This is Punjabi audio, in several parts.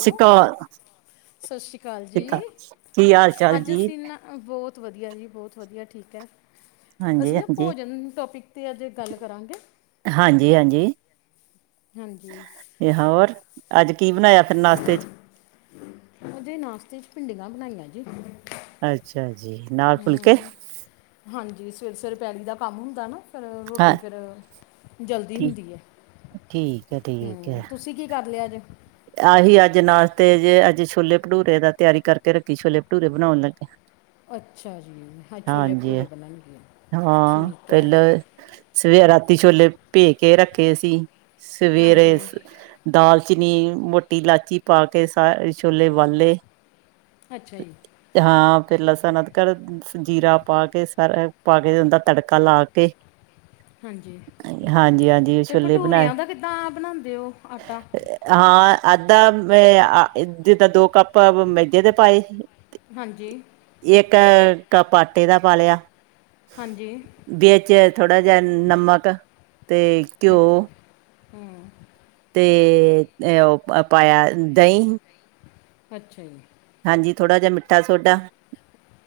ਹੈਲੋ [unintelligible] ਸਤਿ ਸ੍ਰੀ ਅਕਾਲ ਸਿੱਕਾ ਜੀ ਕੀ ਹਾਲ ਚਾਲ ਅੱਜ ਜੀ ਅਸੀਂ ਇੰਨਾ ਬਹੁਤ ਵਧੀਆ ਜੀ ਬਹੁਤ ਵਧੀਆ ਠੀਕ ਐ। ਹਾਂਜੀ ਅਸੀਂ ਨਾ ਹਾਂਜੀ ਭੋਜਨ ਟੋਪਿਕ ਤੇ ਅੱਜ ਗੱਲ ਕਰਾਂਗੇ। ਹਾਂਜੀ-ਹਾਂਜੀ ਹਾਂਜੀ। ਕੀ ਹੋਰ, ਅੱਜ ਕੀ ਬਣਾਇਆ ਫਿਰ ਨਾਸ਼ਤੇ ਚ? ਉਦੇ ਨਾਸ਼ਤੇ ਚ ਭਿੰਡੀਆਂ ਬਣਾਈਆਂ ਜੇ। ਅੱਛਾ ਜੀ, ਨਾਲ ਫੁਲਕੇ? ਹਾਂਜੀ, ਸਵੇਰੇ-ਸਵੇਰੇ ਪੈਲੀ ਦਾ ਕੰਮ ਹੁੰਦਾ ਨਾ ਫਿਰ ਹਾਂ ਰੋਟੀ ਫਿਰ ਜਲਦੀ ਠੀਕ ਹੁੰਦੀ ਐ। ਠੀਕ ਹੈ ਠੀਕ ਹੈ ਹੂੰ, ਤੁਸੀਂ ਕੀ ਕਰ ਲਿਆ ਅੱਜ? ਆਹੀ ਅੱਜ ਨਾਸ਼ਤੇ ਜੇ ਅੱਜ ਛੋਲੇ ਭਟੂਰੇ ਦਾ ਤਿਆਰੀ ਕਰਕੇ ਰੱਖੀ, ਛੋਲੇ ਭਟੂਰੇ ਬਣਾਉਣ ਲੱਗੇ ਆ। ਅੱਛਾ ਜੀ ਅੱਜ ਛੋਲੇ ਭਟੂਰੇ ਬਣਨਗੇ, ਹਾਂ ਠੀਕ ਐ। ਪਹਿਲਾਂ ਸਵੇ ਰਾਤੀ ਛੋਲੇ ਭੇ ਕੇ ਰੱਖੇ ਸੀ ਹਾਂਜੀ ਸਵੇਰੇ ਦਾਲਚੀਨੀ, ਮੋਟੀ ਇਲਾਇਚੀ ਪਾ ਕੇ ਸਾਰੇ ਛੋਲੇ ਉਬਾਲੇ ਅੱਛਾ ਜੀ। ਤੇ ਹਾਂ, ਫਿਰ ਲਸਣ ਅਦਰਕ ਜੀਰਾ ਪਾ ਕੇ ਸਾਰਾ ਪਾ ਕੇ ਓਦਾ ਤੜਕਾ ਲਾ ਕੇ ਹਾਂਜੀ ਹਾਂਜੀ ਹਾਂਜੀ ਤੇ ਛੋਲੇ ਬਣਾਏ ਭਟੂਰਿਆਂ ਦਾ ਕਿੱਦਾਂ ਬਣਾਂਦੇ ਓ ਆਟਾ? ਹਾਂ ਅੱਧਾ ਮ ਅ ਜਿੱਦਾਂ ਦੋ ਕੱਪ ਮੈਦੇ ਦੇ ਪਾਏ ਹਾਂਜੀ। ਇੱਕ ਕੱਪ ਆਟੇ ਦਾ ਪਾ ਲਿਆ। ਹਾਂਜੀ। ਵਿੱਚ ਥੋੜਾ ਜਾ ਨਮਕ ਤੇ ਘਿਓ ਅੱਛਾ ਜੀ ਹੂੰ। ਤੇ ਇ ਪਾਇਆ ਦਹੀਂ। ਅੱਛਾ ਜੀ। ਹਾਂਜੀ ਥੋੜ੍ਹਾ ਜਿਹਾ ਮਿੱਠਾ ਸੋਡਾ।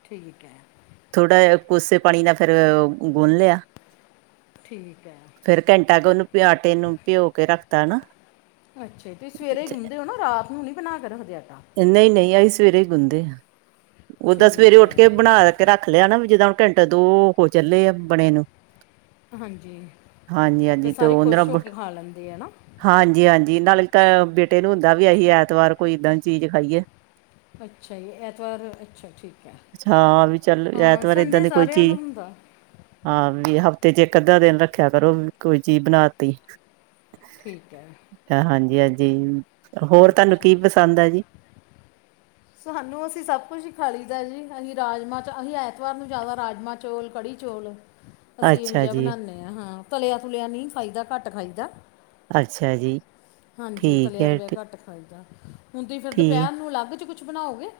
ਠੀਕ ਐ। ਥੋੜ੍ਹਾ ਜਾ ਕੋਸੇ ਪਾਣੀ ਨਾ ਫੇਰ ਗੁੰਨ ਲਿਆ। ਠੀਕ ਹੈ। ਫੇਰ ਘੰਟਾ ਉਹਨੂੰ ਪੇ ਆਟੇ ਨੂੰ ਭਿਓ ਕੇ ਰੱਖਤਾ ਨਾ। ਅੱਛਾ ਤੁਸੀਂ ਸਵੇਰੇ ਗੁੰਨ ਦੇ ਹੋ ਨਾ ਰਾਤ ਨੂੰ ਨਹੀਂ ਬਣਾ ਕੇ ਰੱਖਦੇ ਆਟਾ। ਨਹੀਂ- ਨਹੀਂ ਅਸੀਂ ਸਵੇਰੇ ਗੁੰਦ ਦੇ ਹਾ, ਓਦਾਂ ਸਵੇਰੇ ਠੀਕ ਹੈ ਉੱਠ ਕੇ ਬਣਾ ਕੇ ਰੱਖ ਲਿਆ ਨਾ ਵੀ ਜਿੱਦਾਂ ਹੁਣ ਘੰਟਾ ਦੋ ਹੋ ਚੱਲੇ ਆ ਬਣੇ ਨੂੰ ਹਾਂਜੀ, ਹਾਂਜੀ ਫਿਰ ਹਾਂਜੀ ਤੇ ਸਾਰੇ ਉਹਦੇ ਨਾਲ ਖੁਸ਼ ਹੋ ਬ- ਕੇ ਖਾ ਲੈਂਦੇ ਹੈ ਨਾ ਹਾਂਜੀ- ਹਾਂਜੀ ਨਾਲੇ ਤਾਂ ਬੇਟੇ ਨੂੰ ਹੁੰਦਾ ਵੀ ਅਸੀਂ ਐਤਵਾਰ ਕੋਈ ਏਦਾਂ ਦੀ ਚੀਜ਼ ਖਾਈਏ ਅੱਛਾ ਜੀ ਐਤਵਾਰ ਅੱਛਾ ਠੀਕ ਹੈ, ਹਾਂ ਵੀ ਚੱਲ ਹਾਂ ਐਤਵਾਰ ਏਦਾਂ ਸੰਡੇ ਦੀ ਕੋਈ ਸਾਰਿਆਂ ਨੂੰ ਚੀਜ਼ ਹੁੰਦਾ ਹਾਂ ਵੀ ਹਫ਼ਤੇ ਚ ਇੱਕ ਅੱਧਾ ਦਿਨ ਰੱਖਿਆ ਕਰੋ ਕੋਈ ਚੀਜ਼ ਬਣਾਤੀ ਠੀਕ ਹੈ। ਹਾਂਜੀ- ਹਾਂਜੀ ਹੋਰ ਤੁਹਾਨੂੰ ਅੱਛਾ ਕੀ ਜੀ ਪਸੰਦ ਆ ਜੀ। ਸਾਨੂੰ ਅਸੀਂ ਸਭ ਕੁਝ ਹੀ ਖਾ ਲਈਦਾ ਜੀ ਅਸੀਂ ਰਾਜਮਾਂ ਚ ਅਸੀਂ ਐਤਵਾਰ ਨੂੰ ਜ਼ਿਆਦਾ ਰਾਜਮਾਂ ਚੌਲ, ਕੜੀ ਚੌਲ ਅਸੀਂ ਇਹੋ ਅੱਛਾ ਜਿਹਾ ਜੀ ਬਣਾਉਦੇ ਹਾਂ, ਹਾਂ ਤਲਿਆ ਤੁਲਿਆ ਨਹੀਂ ਖਾਈਦਾ ਘੱਟ ਖਾਈਦਾ। ਅੱਛਾ ਜੀ। ਹਾਂਜੀ ਠੀਕ ਤਲਿਆ ਹੈ ਤੁਲਿਆ ਠੀ- ਘੱਟ ਖਾਈਦਾ ਹੁਣ ਤੁਸੀਂ ਫਿਰ ਠੀਕ ਦੁਪਹਿਰ ਨੂੰ ਅਲੱਗ 'ਚ ਕੁਛ ਬਣਾਓਗੇ।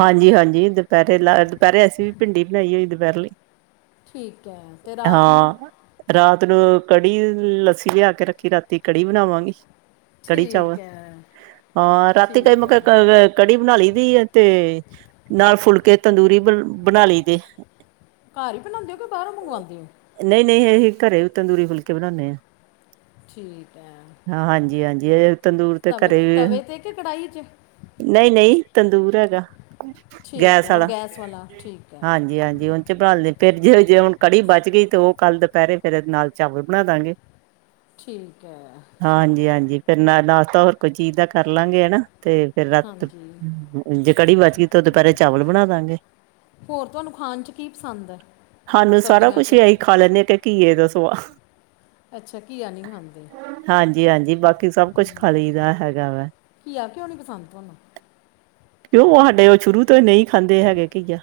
ਹਾਂਜੀ ਹਾਂਜੀ ਦੁਪਹਿਰੇ ਲਾ, ਦੁਪਹਿਰੇ ਅਸੀਂ ਵੀ ਭਿੰਡੀ ਬਣਾਈ ਹੋਈ ਦੁਪਹਿਰੇ ਲਈ। ਠੀਕ ਹੈ ਅਤੇ ਰਾਤ ਨੂੰ ਹਾਂ, ਰਾਤ ਨੂੰ ਕੜੀ ਲੱਸੀ ਲਿਆ ਕੇ ਰੱਖੀ ਰਾਤੀ ਕੜੀ ਬਣਾਵਾਂਗੇ ਕੜੀ ਚਾਵਲ ਠੀਕ ਹੈ ਅ ਰਾਤੀ ਕਈ ਠੀਕ ਮੈਂ ਹੈ ਕਿਹਾ ਕੜੀ ਬਣਾ ਲਈ ਦੀ ਤੇ ਨਾਲ ਫੁਲਕੇ ਤੰਦੂਰੀ ਬ ਬਣਾ ਲਈ ਦੇ ਘਰ ਹੀ ਬਣਾਉਂਦੇ ਹੋ, ਕਿ ਬਾਹਰੋਂ ਮੰਗਵਾਉਂਦੇ ਹੋ। ਨਹੀਂ ਨਹੀਂ ਅਸੀਂ ਘਰੇ ਵੀ ਤੰਦੂਰੀ ਫੁਲਕੇ ਬਣਾਉਂਦੇ ਹਾਂ। ਠੀਕ ਹੈ ਹਾਂ ਹਾਂਜੀ ਹਾਂਜੀ ਇਹ ਤੰਦੂਰ ਦੇ ਤਵੇ ਘਰੇ ਵੀ ਤਵੇ 'ਤੇ ਕਿ ਕੜਾਹੀ 'ਚ ਨਹੀਂ ਨਹੀਂ ਤੰਦੂਰ ਹੈਗਾ ਠੀਕ ਗੈਸ ਹੈ ਉਹ ਵਾਲਾ ਵਾਲਾ ਠੀਕ ਹੈ ਹਾਂਜੀ ਹਾਂਜੀ ਹਾਂਜੀ ਉਹ ਚ ਬਣਾ ਲਦੇ ਫੇਰ ਜੇ ਜੇ ਹੁਣ ਕੜੀ ਬਚ ਗਈ ਤੇ ਉਹ ਕੱਲ ਦੁਪਹਿਰੇ ਫੇਰ ਨਾਲ ਚਾਲ ਬਣਾ ਦਾਂਗੇ ਠੀਕ ਹੈ ਠੀਕ ਹਾਂਜੀ ਹੈ ਹਾਂਜੀ ਫਿਰ ਨਾ ਨਾਸ਼ਤਾ ਹੋਰ ਕੋਈ ਚੀਜ਼ ਦਾ ਕਰ ਲਾਂਗੇ ਹਨਾ ਤੇ ਫੇਰ ਰਾਤ ਹਾਂਜੀ ਜੇ ਕੜੀ ਬਚ ਗਈ ਤਾਂ ਦੁਪਹਿਰੇ ਚਾਵਲ ਬਣਾ ਦਾ ਗੇ। ਹੋਰ ਤੁਹਾਨੂੰ ਖਾਣ ਚ ਕੀ ਪਸੰਦ ਹੈ ਸਾਨੂੰ ਸਬਜ਼ੀਆਂ ਸਾਰਾ ਕੁਛ 'ਚੋਂ ਆਹੀ ਖਾ ਲੈਂਦੇ ਕੇ ਘੀਏ ਤੋਂ ਸਿਵਾ ਅੱਛਾ ਘੀਆ ਨਹੀਂ ਖਾਂਦੇ ਹਾਂਜੀ ਹਾਂਜੀ ਬਾਕੀ ਸਭ ਹੂੰ ਕੁਛ ਖਾ ਲਈ ਦਾ ਹੈਗਾ ਵਾ। ਘੀਆ ਕਿਉਂ ਨੀ ਪਸੰਦ ਤੁਹਾਨੂੰ ਕਿਉਂ ਸਾਡੇ ਉਹ ਸ਼ੁਰੂ ਤੋਂ ਹੀ ਨਹੀਂ ਖਾਂਦੇ ਹੈਗੇ ਘੀਆ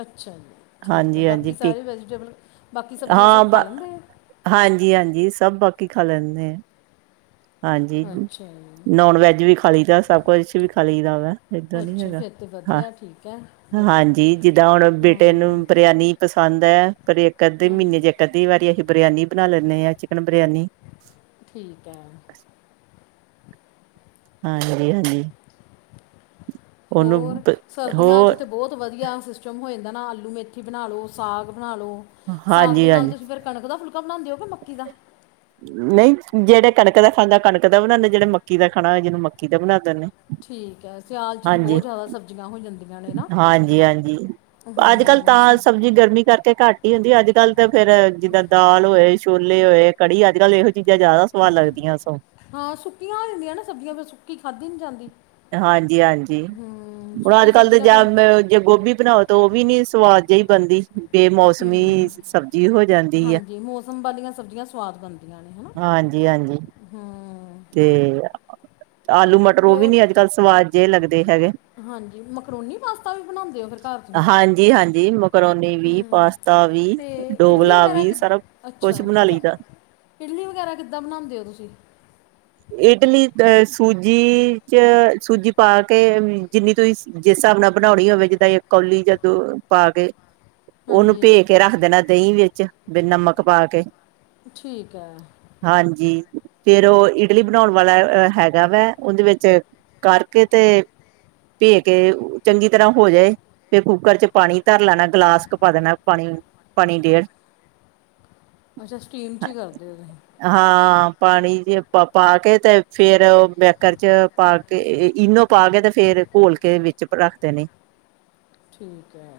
ਅੱਛਾ ਜੀ ਠੀਕ ਹੈ ਬਾਕੀ ਹਾਂਜੀ-ਹਾਂਜੀ ਪੀ ਸਾਰੇ ਵੈਜੀਟੇਬਲ ਬਾਕੀ ਸਬਜ਼ੀਆਂ ਸਭ ਖਾ ਲੈਂਦੇ ਆ। ਹਾਂਜੀ ਹਾਂਜੀ ਸਭ ਬਾਕੀ ਖਾ ਲੈਂਦੇ ਆ। ਹਾਂਜੀ ਅੱਛਾ ਜੀ ਨੋਨ ਵੈਜ ਵੀ ਖਾ ਲਈ ਦਾ ਸਭ ਕੁਛ ਵੀ ਖਾ ਲਈ ਦਾ ਵਾ ਦ ਨੀ ਅੱਛਾ ਹੈਗਾ ਫਿਰ ਤਾਂ ਹਾਂ ਵਧੀਆ ਠੀਕ ਹੈ ਫਿਰ ਹਾਂਜੀ ਜਿੱਦਾਂ ਹੁਣ ਬੇਟੇ ਨੂੰ ਹਾਂ ਬਰਿਆਨੀ ਪਸੰਦ ਹੈ ਪਰ ਇੱਕ ਅੱਧੇ ਮਹੀਨੇ ਹਾਂਜੀ ਚੇ ਇੱਕ ਅੱਧੀ ਵਾਰੀ ਅਸੀਂ ਬਰਿਆਨੀ ਬਣਾ ਲੈਂਦੇ ਹਾਂ ਚਿਕਨ ਬਰਿਆਨੀ। ਠੀਕ ਹੈ। [inaudible] ਹਾਂਜੀ ਹਾਂਜੀ। ਹੋਰ ਬ- ਸਰਦੀਆਂ 'ਚ ਹੋਰ ਤਾਂ ਬਹੁਤ ਵਧੀਆ ਸਿਸ ਹੋ ਜਾਂਦਾ ਨਾ ਆਲੂ ਮੇਥੀ ਬਣਾ ਲਓ ਸਾਗ ਬਣਾ ਲਓ ਸਾਗ ਦੇ ਨਾਲ ਹਾਂਜੀ-ਹਾਂਜੀ। ਤੁਸੀਂ ਫਿਰ ਕਣਕ ਦਾ ਫੁਲਕਾ ਬਣਾਉਂਦੇ ਹੋ ਕਿ ਮੱਕੀ ਦਾ ਨਹੀਂ ਜਿਹੜੇ ਕਣਕ ਦਾ ਖਾਂਦਾ ਕਣਕ ਦਾ ਬਣਾਉਂਦੇ ਜਿਹੜੇ ਮੱਕੀ ਦਾ ਖਾਣਾ ਜਿਹਨੂੰ ਮੱਕੀ ਦਾ ਬਣਾ ਦਿੰਦੇ ਨੇ। ਠੀਕ ਹੈ ਸਿਆਲ 'ਚ ਤਾਂ ਬਹੁਤ ਜ਼ਿਆਦਾ ਸਬਜ਼ੀਆਂ ਹੋ ਜਾਂਦੀਆਂ ਨੇ ਨਾ ਅੱਜ ਕੱਲ ਹਾਂ ਤਾਂ ਸ- ਸਬਜ਼ੀ ਗਰਮੀ ਕਰਕੇ ਘੱਟ ਕੀ ਹੁੰਦੀ ਅੱਜ ਕੱਲ ਤਾਂ ਫੇਰ ਜਿੱਦਾਂ ਦਾਲ ਹੋਏ ਛੋਲੇ ਹੋਏ ਕੜੀ ਅੱਜ ਕੱਲ ਇਹੋ ਜਿ ਚੀਜ਼ਾਂ ਜ਼ਿਆਦਾ ਸਵਾਦ ਲੱਗਦੀਆਂ ਸ ਹਾਂ ਸੁੱਕੀਆਂ ਹੋ ਜਾਂਦੀਆਂ ਨਾ ਸਬਜ਼ੀਆਂ ਫਿਰ ਸੁੱਕੀ ਖਾਧੀ ਨੀ ਜਾਂਦੀ ਹਾਂਜੀ ਹਾਂਜੀ ਹੂੰ ਹੁਣ ਅੱਜ ਸੁੱਕੀ ਕੱਲ ਸਬਜ਼ੀ ਤੇ ਨਾਲ ਜ ਫਿਰ ਜੇ ਗੋਭੀ ਬਣਾਓ ਤਾਂ ਉਹ ਵੀ ਨੀ ਸਵਾਦ ਜਿਹੀ ਬਣਦੀ ਵੇ ਮੌਸਮੀ ਸਬਜ਼ੀ ਹੋ ਜਾਂਦੀ ਹੈ। ਹਾਂਜੀ ਮੌਸਮ ਵਾਲੀਆਂ ਸਬਜ਼ੀਆਂ ਹਾਂਜੀ -ਹਾਂਜੀ ਹਮ ਤੇ ਆਲੂ ਮਟਰ ਉਹ ਵੀ ਹੋਰ ਨੀ ਅੱਜ ਕੱਲ ਸਵਾਦ ਜਿਹੇ ਲੱਗਦੇ ਹੈਗੇ ਹਾਂਜੀ ਮਕਰੂਨੀ ਪਾਸਤਾ ਵੀ ਬਣਾਉਂਦੇ ਹੋ ਫਿਰ ਘਰ ਤੁਸੀਂ ਹਾਂਜੀ ਹਾਂਜੀ ਮਕਰੋਨੀ ਹ ਵੀ ਪਾਸਤਾ ਵੀ ਅਤੇ ਇਡਲੀ ਡੋਗਲਾ ਵਗੈਰਾ ਵੀ ਕਿ ਸਾਰਾ ਕੁਛ ਅੱਛਾ ਬਣਾ ਠੀਕ ਲਈ ਹੈ ਦਾ ਇਡਲੀ ਵਗੈਰਾ ਕਿੱਦਾਂ ਬਣਾਉਂਦੇ ਹੋ ਤੁਸੀਂ ਇਡਲੀ ਅ ਸੂਜੀ ਚ ਸੂਜੀ ਪਾ ਕੇ ਜਿੰਨੀ ਤੁਸੀਂ ਜਿਸ ਹਿਸਾਬ ਨਾਲ ਬਣਾਉਣੀ ਹੋਵੇ ਜਿੱਦਾਂ ਇਕ ਕੌਲੀ ਜਾਂ ਦੋਪਾ ਕੇ ਉਹਨੂੰ ਹਾਂਜੀ ਭੇ ਕੇ ਰੱਖ ਦੇਣਾ ਦਹੀਂ ਵਿੱਚ ਵੀ ਨਮਕ ਪਾ ਕੇ ਠੀਕ ਹੈ ਹਾਂਜੀ ਫੇਰ ਉਹ ਇਡਲੀ ਬਣਾਉਣ ਵਾਲਾ ਹੈਗਾ ਵਾ ਉਹਦੇ ਵਿੱਚ ਕਰਕੇ ਤੇ ਭੇ ਕੇ ਚੰਗੀ ਤਰ੍ਹਾਂ ਹੋ ਜਾਏ ਫਿਰ ਕੁੂੱਕਰ'ਚ ਪਾਣੀ ਧਰ ਲੈਣਾ, ਗਲਾਸ ਕ ਪਾ ਦੇਣਾ, ਪਾਣੀ ਪਾਣੀ ਡੇਢ ਅੱਛਾ, ਸਟੀਮ'ਚ ਹੀ ਕਰਦੇ ਹੋ, ਤੁਹੀ? ਹਾਂ ਪਾਣੀ'ਚ ਪ, ਪਾਕੇ ਤੇ ਫਿਰ ਬੈਕਰ'ਚ ਪਾਕੇ ਇਨੋ ਪਾਕੇ ਤੇ, ਫਿਰ ਘੋਲਕੇ ਵਿੱਚ ਰੱਖਦੇਨੇ। ਠੀਕ ਹੈ।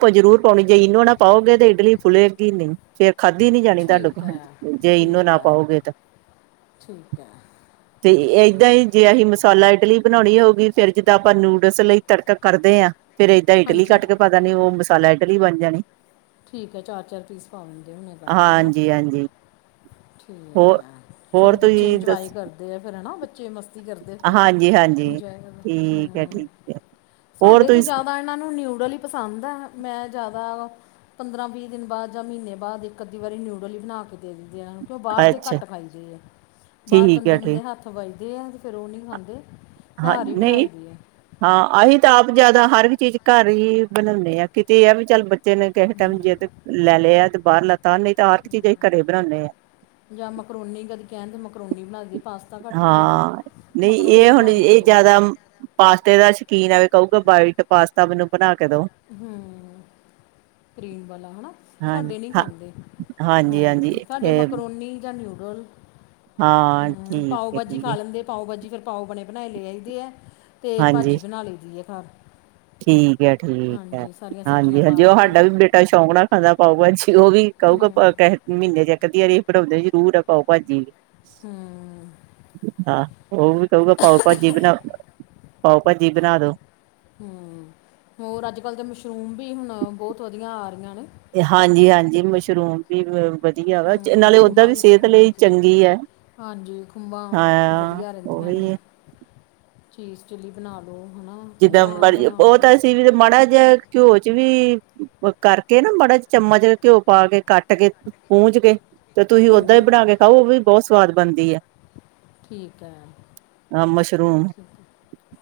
ਪ ਜ਼ਰੂਰ ਪਾਉਣੀ ਚਾਹੀ--ਜੇ ਇਨੋ ਨਾਂ ਪਾਓਗੇ ਤੇ ਇਡਲੀ ਫੁਲੇਗੀ ਨਹੀਂ। ਫੇਰ ਖਾਧੀ ਨੀ ਜਾਣੀ ਤੁਹਾਡੇ ਕੋ, ਠੀਕ ਹੈ ਜੇ ਈਨੋ ਠੀਕ ਨਾ ਹੈ ਪਾਓਗੇ ਤੇ। ਠੀਕ ਐ। ਤੇ, ਏਦਾਂ ਹੀ ਜੇ ਅਹੀ ਮਸਾਲਾ ਇਡਲੀ ਬਣਾਉਣੀ ਹੋਊਗੀ, ਫਿਰ ਜਿੱਦਾਂ ਆਪਾਂ ਨੂਡਲਸ ਲਈ ਤੜਕ ਕਰਦੇ ਹਾਂ ਫਿਰ ਏਦਾਂ ਇਡਲੀ ਹਾਂਜੀ ਕੱਟਕੇ ਪਾ ਦੇਣੀ, ਉਹ ਮਸਾਲਾ ਇਡਲੀ ਬਣ ਜਾਣੀ। ਠੀਕ ਐ, ਚਾਰ-ਚਾਰ ਪੀਸ ਪਾ ਦਿੰਦੇ ਹੋਣੇ ਕੱਟਕੇ ਹਣਾ? ਹਾਂਜੀ ਹਾਂਜੀ ਠੀਕ ਹੋਰ ਐ। ਹੋਰ ਚਲੋ ਬੱਚੇ ਤੁਸੀਂ ਇੰਜਵਾਏ ਦੱਸ ਕਰਦੇ ਆ ਫਿਰ ਹਨਾ, ਬੱਚੇ ਮਸ ਮਸਤੀ ਕਰਦੇ ਹੁੰਦੇ, ਹਾਂਜੀ ਹਾਂਜੀ ਇੰਜੌਏ ਕਰਦੇ, ਠੀਕ ਹੈ ਹੂੰ, ਠੀਕ ਹੈ ਹੋਰ ਸਾਡੇ ਤੇ ਤੁਸੀਂ ਜ਼ਿਆਦਾ ਇਹਨਾਂ ਨੂੰ ਨਿਊਡਲ ਹੀ ਪਸੰਦ ਹੈ, ''ਮੈਂ ਜ਼ਿਆਦਾ ਪੰਦਰਾਂ-ਵੀਹ ਦਿਨ ਬਾਅਦ, ਜਾਂ ਮਹੀਨੇ ਬਾਅਦ, ਇੱਕ-ਅੱਧੀ ਵਾਰ ਨਿਊਡਲ ਵੀ ਬਣਾਕੇ ਦੇ ਦਿੰ ਆ, ਕਿਉਂ ਬਾਹਰ ਦੇ ਅੱਛਾ ਘੱਟ ਖਾਈਦੇ ਆ, ਬਾਹਰ ਠੀਕ ਹੈ ਠੀਕ ਗੰਦੇ-ਮੰਦੇ ਹੱਥ ਵਜਦੇ ਐ, ਫਿਰ ਉਹ ਨਹੀਂ ਖਾਂਦੇ। ਹਾਂ, ਘਰ ਹੀ ਨਹੀਂ। ਬਣਾਈ ਦੀ ਆ ਹਾਂ, ਅਹੀ ਤਾਂ ਆਪ ਜਿਆਦਾ, ਹਰ ਇੱਕ ਚੀਜ਼ ਘਰ ਹੀ ਬਣਾਂਨੇ ਹਾਂ, ਕਿਤੇ ਆ ਵੀ, ਚੱਲ ਦੇਨੇ, ਕਿਹੇ ਟੈਮ ਜਿੱਦ ਲੈ ਲਿਆ, ਆ ਬਾਹਰਲਾ ਤਾ, ਨਹੀਂ ਤਾਂ ਹਰ ਇੱਕ ਚੀਜ਼ ਅਸੀਂ ਘਰੇ ਬਣਾਂਨੇ ਆਂ। ਜਾਂ ਮਕਰੋਨੀ ਕਦੇ ਕਹਿਣ ਤੇ, ਮਕਰੋਨੀ ਬਣਾ ਦਈ ਦੀ, ਪਾਸਤਾ ਘੱਟ ਖਾਈਦਾ, ਹਾਂ ਨਹੀਂ ਮਕਰੋਨੀ ਇਹ ਹੁਣ ਬਣਾ ਦ ਇਹ ਜਿਆਦਾ ਪਾਸਤੇ ਦਾ ਸ਼ਕੀਨ ਆ, ਵੀ ਕਹੂਗਾ ਵਾਈਟ ਪਾਸਤਾ ਮੈਨੂੰ ਬਣਾਕੇ ਦੋ। ਹੂੰ, ਕ੍ਰੀਮ ਵਾਲਾ ਹਣਾ। ਹਾਂ ਸਾਡੇ ਨਹੀਂ ਹਾਂ ਖਾਂਦੇ। ਹਾਂਜੀ ਹਾਂਜੀ ਹੂੰ, ਸਾਡੇ ਮਕਰੋਨੀ ਜਾਂ ਨਿਊਡਲ ਹਾਂ ਹੂੰ, ਠੀਕ ਹੈ ਪਾਓ-ਭਾਜੀ ਠੀਕ ਖਾ ਹੈ ਲੈਂਦੇ ਪਾਓ-ਭਾਜੀ, ਫਿਰ ਪਾਓ ਬਣੇ-ਬਣਾਏ ਲੇ ਆਈਦੈ, ਅਤੇ ਹਾਂਜੀ ਭਾਜੀ ਬਣਾ ਲਈਦੀ ਆ ਘਰ। ਠੀਕ ਐ, ਠੀਕ ਐ। ਹਾਂਜੀ ਸਾਰੀਆਂ ਸਬਜ਼ੀਆਂ ਹਾਂਜੀ-ਹਾਂਜੀ, ਪਾ ਉਹ ਕੇ ਹਾਡਾ ਵੀ ਬੇਟਾ ਸ਼ੌਂਕ ਨਾਲ ਖਾਂਦਾ ਪਾੳ-ਭਾਜੀ। ਉਹ ਵੀ ਹਮ ਕਹੁਗਾ ਕਹਿ ਮਹੀਨੇ'ਚ ਇਕ-ਅੱਧੀ ਵਾਰੀ ਬਣਾਉਂਦੇ ਜ਼ਰੂਰ ਆਂ, ਪਾਓ ਭਾਜੀ। ਹਮ ਹਾਂ, ਉਹ ਵੀ ਕਹੁਗਾ, ਪਾਉ-ਭਾਜੀ ਬਨਾਉ, ਪਾਓ ਭ ਜੀ ਬਣਾਦੋ‌। ਹੂੰ, ਹੋਰ ਅੱਜ-ਕੱਲ ਤੇ ਮਸ਼ਰੂਮ ਵੀ ਹੁਣ, ਬਹੁਤ ਵਧੀਆ ਆ ਰਹੀਆਂ ਨੇ। ਹਾਂਜੀ-ਹਾਂਜੀ, ਮਸ਼ਰੂਮ ਵੀ ਵਧੀਆ ਵਾ, ਹਮ ਨਾਲੇ ਓਹਦਾਂ ਖੁੰਬਾਂ ਵੀ ਦੀ ਸਿਹਤ ਸ- ਲਈ ਹਾਂਜੀ ਚੰਗੀ ਹੈ। ਹਾਂਜੀ, ਖੁੰਬਾਂ ਹਾਂ ਵਧੀਆ ਰਹਿੰਦੀਆਂ ਨੇ। ਉਹੀ ਚੀਜ਼-ਚਿੱਲੀ ਬਣਾਲੋ ਹਨਾ ਜਿੱਦਾਂ ਖੁੰਬਾਂ ਮਰ ਬਣਾ ਉਹ ਲਓ ਤਾ ਅਸੀਂ ਵੀ ਮਾੜਾ ਜਾ ਘਿਓ'ਚ ਵੀ ਕਰਕੇ ਨਾ, ਬੜਾ ਚਮਚ ਘਿਓ ਪਾਕੇ ਕੱਟਕੇ, ਪੂੰਜਕੇ, ਤੇ ਤੁਹੀ ਓਦਾਂ ਹੀ ਹਾਂਜੀ ਬਣਾਕੇ ਖਾਓ, ਉਹ ਵੀ ਬਹੁਤ ਸਵਾਦ ਬਣਦੀ ਐ। ਠੀਕ ਐ, ਮਸ਼ਰੂਮ ਠੀਕ,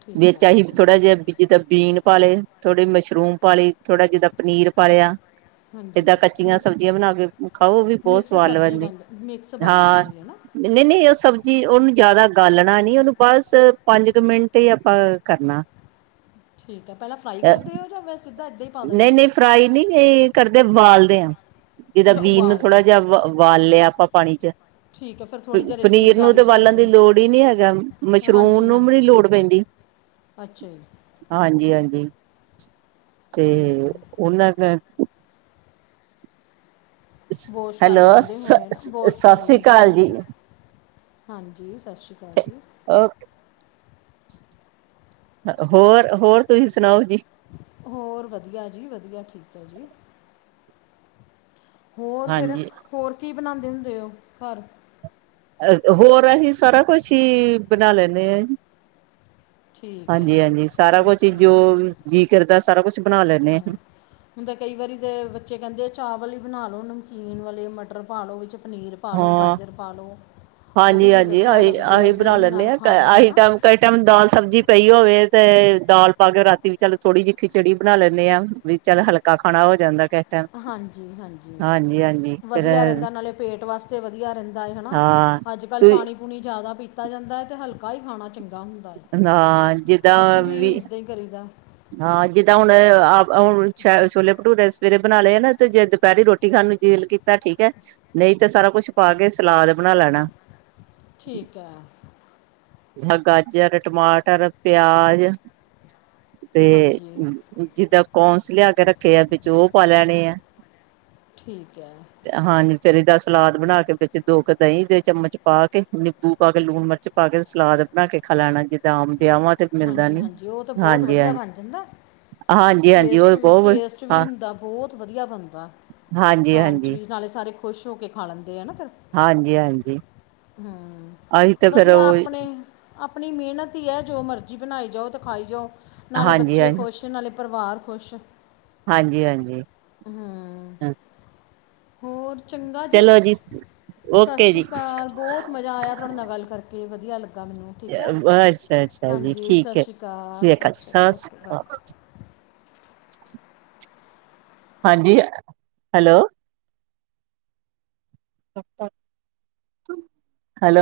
ਠੀਕ ਵਿੱਚ ਐ, ਅਸੀਂ ਠੀਕ ਥੋੜਾ ਐ। ਜਿਹਾ ਜਿੱਦਾਂ ਬੀਨ ਪਾ ਲਏ, ਥੋੜੇ ਮਸ਼ਰੂਮ ਪਾਲੇ, ਥੋੜਾ ਜਿੱਦਾਂ ਪਨੀਰ ਪਾ ਲਿਆ ਇਹਦਾਂ ਕੱਚੀਆਂ ਹਾਂਜੀ ਸਬਜ਼ੀਆਂ ਬਣਾਕੇ ਖਾਓ, ਓਹ ਵੀ ਬਹੁਤ ਮਿਕਸ ਸਵਾਦ ਸਬਜ਼ੀ ਲਵੰਦੀ, ਬਣ ਮਿਕਸ ਬਣ ਹਾ। ਜਾਂਦੀ ਹੈ ਨਾ ਨਹੀਂ-ਨਹੀਂ, ਉਹ ਸਬਜ਼ੀ, ਉਹਨੂੰ ਜਿਆਦਾ ਗਾਲਣਾ ਨੀ, ਉਹਨੂੰ ਬਸ, ਪੰਜ ਕੁ ਮਿੰਟ ਹੀ ਆਪਾਂ ਕਰਨਾ। ਠੀਕ ਐ, ਪਹਿਲਾ ਫ੍ਰਾਈ ਕਰਦੇ ਹੋ, ਜਾ ਵੈਸ ਸਿੱਧਾ ਇੱਦਾਂ ਹੀ ਪਾ ਦਿੰਦੇ ਹੋ ਨਹੀਂ-ਨਹੀਂ, ਫ੍ਰਾਈ ਨਹੀਂ ਕਰਦੇ ਵਾਲਦੇ ਆਂ, ਜਿਦਾਂ ਅੱਛਾ ਬੀ ਨੂੰ ਉਬਾਲ ਥੋੜ੍ਹਾ ਕੇ ਜਿਹਾ ਵਾਲ ਲਿਆ ਆਪਾ ਪਾਣੀ'ਚ। ਠੀਕ ਹੈ ਫਿਰ ਥੋੜੀ ਦੇਰ ਇਦਾਂ ਹੀ ਪਨੀਰ ਨੂੰ ਜਾਲੀ ਤੇ 'ਚ ਰੱਖ ਬਾਲਣ ਦੀ ਲੋੜ ਦਿੰਦੇ ਹੀ ਨਹੀਂ ਹੈਗਾ, ਮਸ਼ਰੂਮ ਹਾਂਜੀ ਨੂੰ ਵੀ ਨੀ ਹਾਂਜੀ ਲੋੜ ਪੈਂਦੀ। ਅੱਛਾ ਜੀ। ਹਾਂਜੀ-ਹਾਂਜੀ। ਤੇ ਠੀਕ ਹੈ ਉਹਨਾਂ ਕ ਵੋਸ਼ ਕਰ ਹੈਲੋ ਲੈਂਦੇ ਹੋਣੇ ਨਾ ਸਤਿ ਵੋਸ਼ ਕਰ ਸ੍ਰੀ ਲੈਂਦੇ ਅਕਾਲ ਹੋਣੇ ਜੀ ਹਾਂਜੀ ਸਤਿ ਸ਼੍ਰੀ ਅਕਾਲ ਜੀ ਅ ਹੋਰ ਹੋਰ ਤੁਸੀਂ ਸੁਣਾਓ ਜੀ ਹੋਰ ਵਧੀਆ ਜੀ ਵਧੀਆ ਠੀਕ ਹੈ ਜੀ ਹੋਰ ਫਿਰ ਹਾਂਜੀ ਹੋਰ ਕੀ ਬਣਾਉਂਦੇ ਹੁੰਦੇ ਹੋ ਘਰ ਹੋਰ ਅਸੀਂ ਸਾਰਾ ਕੁਛ ਹੀ ਬਣਾ ਲੈਂਦੇ ਹਾਂ ਠੀਕ ਹਾਂਜੀ ਹੈ ਹਾਂਜੀ ਸਾਰਾ ਕੁਛ ਠੀਕ ਹੀ ਹੈ ਜੋ ਜੀਕਰਦਾ ਸਾਰਾ ਕੁਛ ਬਣਾ ਲੈਂਦੇ ਹਸੀ ਹੁੰਦਾ ਕਈ ਵਾਰੀ ਤਾਂ ਬੱਚੇ ਕਹਿੰਦੇ ਆ ਚਾਵਲ ਹੀ ਬਣਾ ਲਉ ਨਮਕੀਨ ਵਾਲੇ ਮਟਰ ਪਾ ਲਓ ਵਿੱਚ ਪਨੀਰ ਪਾ ਹਾਂ ਲਉ ਹਾਂ ਗਾਜਰ ਪਾ ਲਉ ਉਹ ਵੀ ਹਾਂਜੀ-ਹਾਂਜੀ ਵਧੀਆ ਆਹੀ, ਲੱਗਦੇ ਹੈ ਆਹੀ ਬਣਾ ਦਹੀਂ ਲੈਂਦੇ ਨਾਲ ਆ ਖਾ ਲਉ ਹੈ ਆਹੀ ਨਾ ਟਾਈਮ ਕਈ ਟਾਈਮ ਦਾਲ ਸਬਜ਼ੀ ਪਈ ਹੋਵੇ ਤੇ ਦਾਲ ਪਾ ਕੇ ਰਾਤੀ ਵੀ ਚੱਲ ਥੋੜ੍ਹੀ ਜਿਹੀ ਖਿਚੜੀ ਬਣਾ ਲੈਂਦੇ ਆਾਂ ਵੀ ਚੱਲ ਹਲਕਾ ਖਾਣਾ ਹੋ ਜਾਂਦਾ ਕ ਹਾਂਜੀ ਹਾਂਜੀ ਫਿਰ ਵਧੀਆ ਰਹਿੰਦਾ ਨਾਲੇ ਪੇਟ ਵਾਸਤੇ ਤੇ ਵਧੀਆ ਰਹਿੰਦਾ ਹੈਏ ਹੈਾ ਹਾਂ ਅੱਜ ਕੱਲ੍ਹ ਤੁ ਪਾਣੀ ਪੂਣੀ ਜ਼ਿਆਦਾ ਪੀਤਾ ਜਾਂਦਾ ਹੈ ਅਤੇ ਹਲਕਾ ਹੀ ਖਾਣਾ ਚੰਗਾ ਇੱਦਾਂ ਹੁੰਦਾ ਹਾਂ ਹੈ ਜਿੱਦਾਂ ਅਸੀਂ ਵੀ ਇੱਦਾਂ ਹੀ ਕਰੀਦਾ ਹਾਂ ਜਿੱਦਾਂ ਹੁਣ ਹੁਣ ਛੋਲੇ ਭਟੂਰੇ ਸਵੇਰੇ ਬਣਾ ਲਏ ਆ ਨਾ ਤੇ ਜੇ ਦੁਪਹਿਰੀ ਰੋਟੀ ਖਣ ਨੂੰ ਜ ਤਾਂ ਠੀਕ ਹੈ ਨਹੀਂ ਤਾਂ ਸਾਰਾ ਕੁਛ ਪਾ ਕੇ ਸਲਾਦ ਬਣਾ ਲੈਣਾ ਠੀਕ ਹੈ ਜ ਗਾਜਰ ਟਮਾਟਰ ਪਿਆਜ ਤੇ ਹਾਂਜੀ ਜਿੱਦਾਂ ਕੌਨਸ ਲਿਆ ਕੇ ਰੱਖੇ ਆ ਵਿੱਚ ਉਹ ਪਾ ਲੈਣੇ ਆ ਠੀਕ ਹੈ ਹਾਂਜੀ ਫੇਿਰ ਇਹਦਾ ਸਲਾਦ ਬਣਾ ਕੇ ਵਿੱਚ ਦੋ ਕੁ ਦਹੀਂ ਦੇ ਚਮਚ ਪਾ ਕੇ ਨਿੰਬੂ ਪਾ ਕੇ ਲੂਣ ਮਿਰਚ ਪਾ ਕੇ ਸਲਾਦ ਬਣਾ ਕੇ ਖਾ ਲੈਣਾ ਜਿੱਦਾਂ ਆਮ ਵਿਆਹਵਾਂ ਹਾਂਜੀ ਹਾਂਜੀ ਉਹ ਤਾਂ ਬਹੁਤ ਵਧੀਆ ਬਣ ਜਾਂਦਾ ਹਾਂਜੀ ਹਾਂਜੀ ਟੇਸਟ ਉਹ ਬਹੁਤ ਵ ਟੇਸਟ ਵੀ ਹਾਂ ਹੁੰਦਾ ਬਹੁਤ ਵਧੀਆ ਬਣਦਾ ਹਾਂਜੀ ਖਾਣ ' ਹਾਂਜੀ ਵੀ ਨਾਲੇ ਸਾਰੇ ਖੁਸ਼ ਹੋ ਕੇ ਖਾ ਲੈਂਦੇ ਹੈ ਨਾ ਫਿਰ ਹਾਂਜੀ ਹਾਂਜੀ ਹਮ ਅਸੀਂ ਤੇ ਫੇਰ ਵਧੀਆ ਉਹ ਆਪਣੇ ਆਪਣੀ ਮਿਹਨਤ ਹੀ ਹੈ ਜੋ ਮਰਜ਼ੀ ਬਣਾਈ ਜਾਓ ਅਤੇ ਖਾਈ ਜਾਓ ਨਾਲੇ ਹਾਂਜੀ ਬੱਚੇ ਹਾਂਜੀ ਖੁਸ਼ ਨਾਲੇ ਪਰਿਵਾਰ ਖੁਸ਼ ਹਾਂਜੀ ਹਾਂਜੀ ਹਮ ਹਾਂ ਹੋਰ ਚੰਗਾ ਜੀ ਸਤਿ ਓਕੇ ਸ਼੍ਰੀ ਜੀ ਅਕਾਲ ਬਹੁਤ ਮਜ਼ਾ ਆਇਆ ਤੁਹਾਡੇ ਨਾਲ ਗੱਲ ਕਰ ਕੇ ਵਧੀਆ ਲੱਗਾ ਮੈਨੂੰ ਠੀਕ ਹੈ ਅੱਛਾ ਅੱਛਾ ਜੀ ਹਾਂਜੀ ਸਤਿ ਠੀਕ ਹੈ ਸ਼੍ਰੀ ਅਕਾਲ ਸ ਕ ਸ ਅੱਛਾ ਜੀ ਸ਼੍ਰੀ ਓਕੇ ਬਾਏ ਅਕਾਲ ਹਾਂਜੀ ਹੈਲੋ [unintelligible] ਕੱਟ ਤਾਂ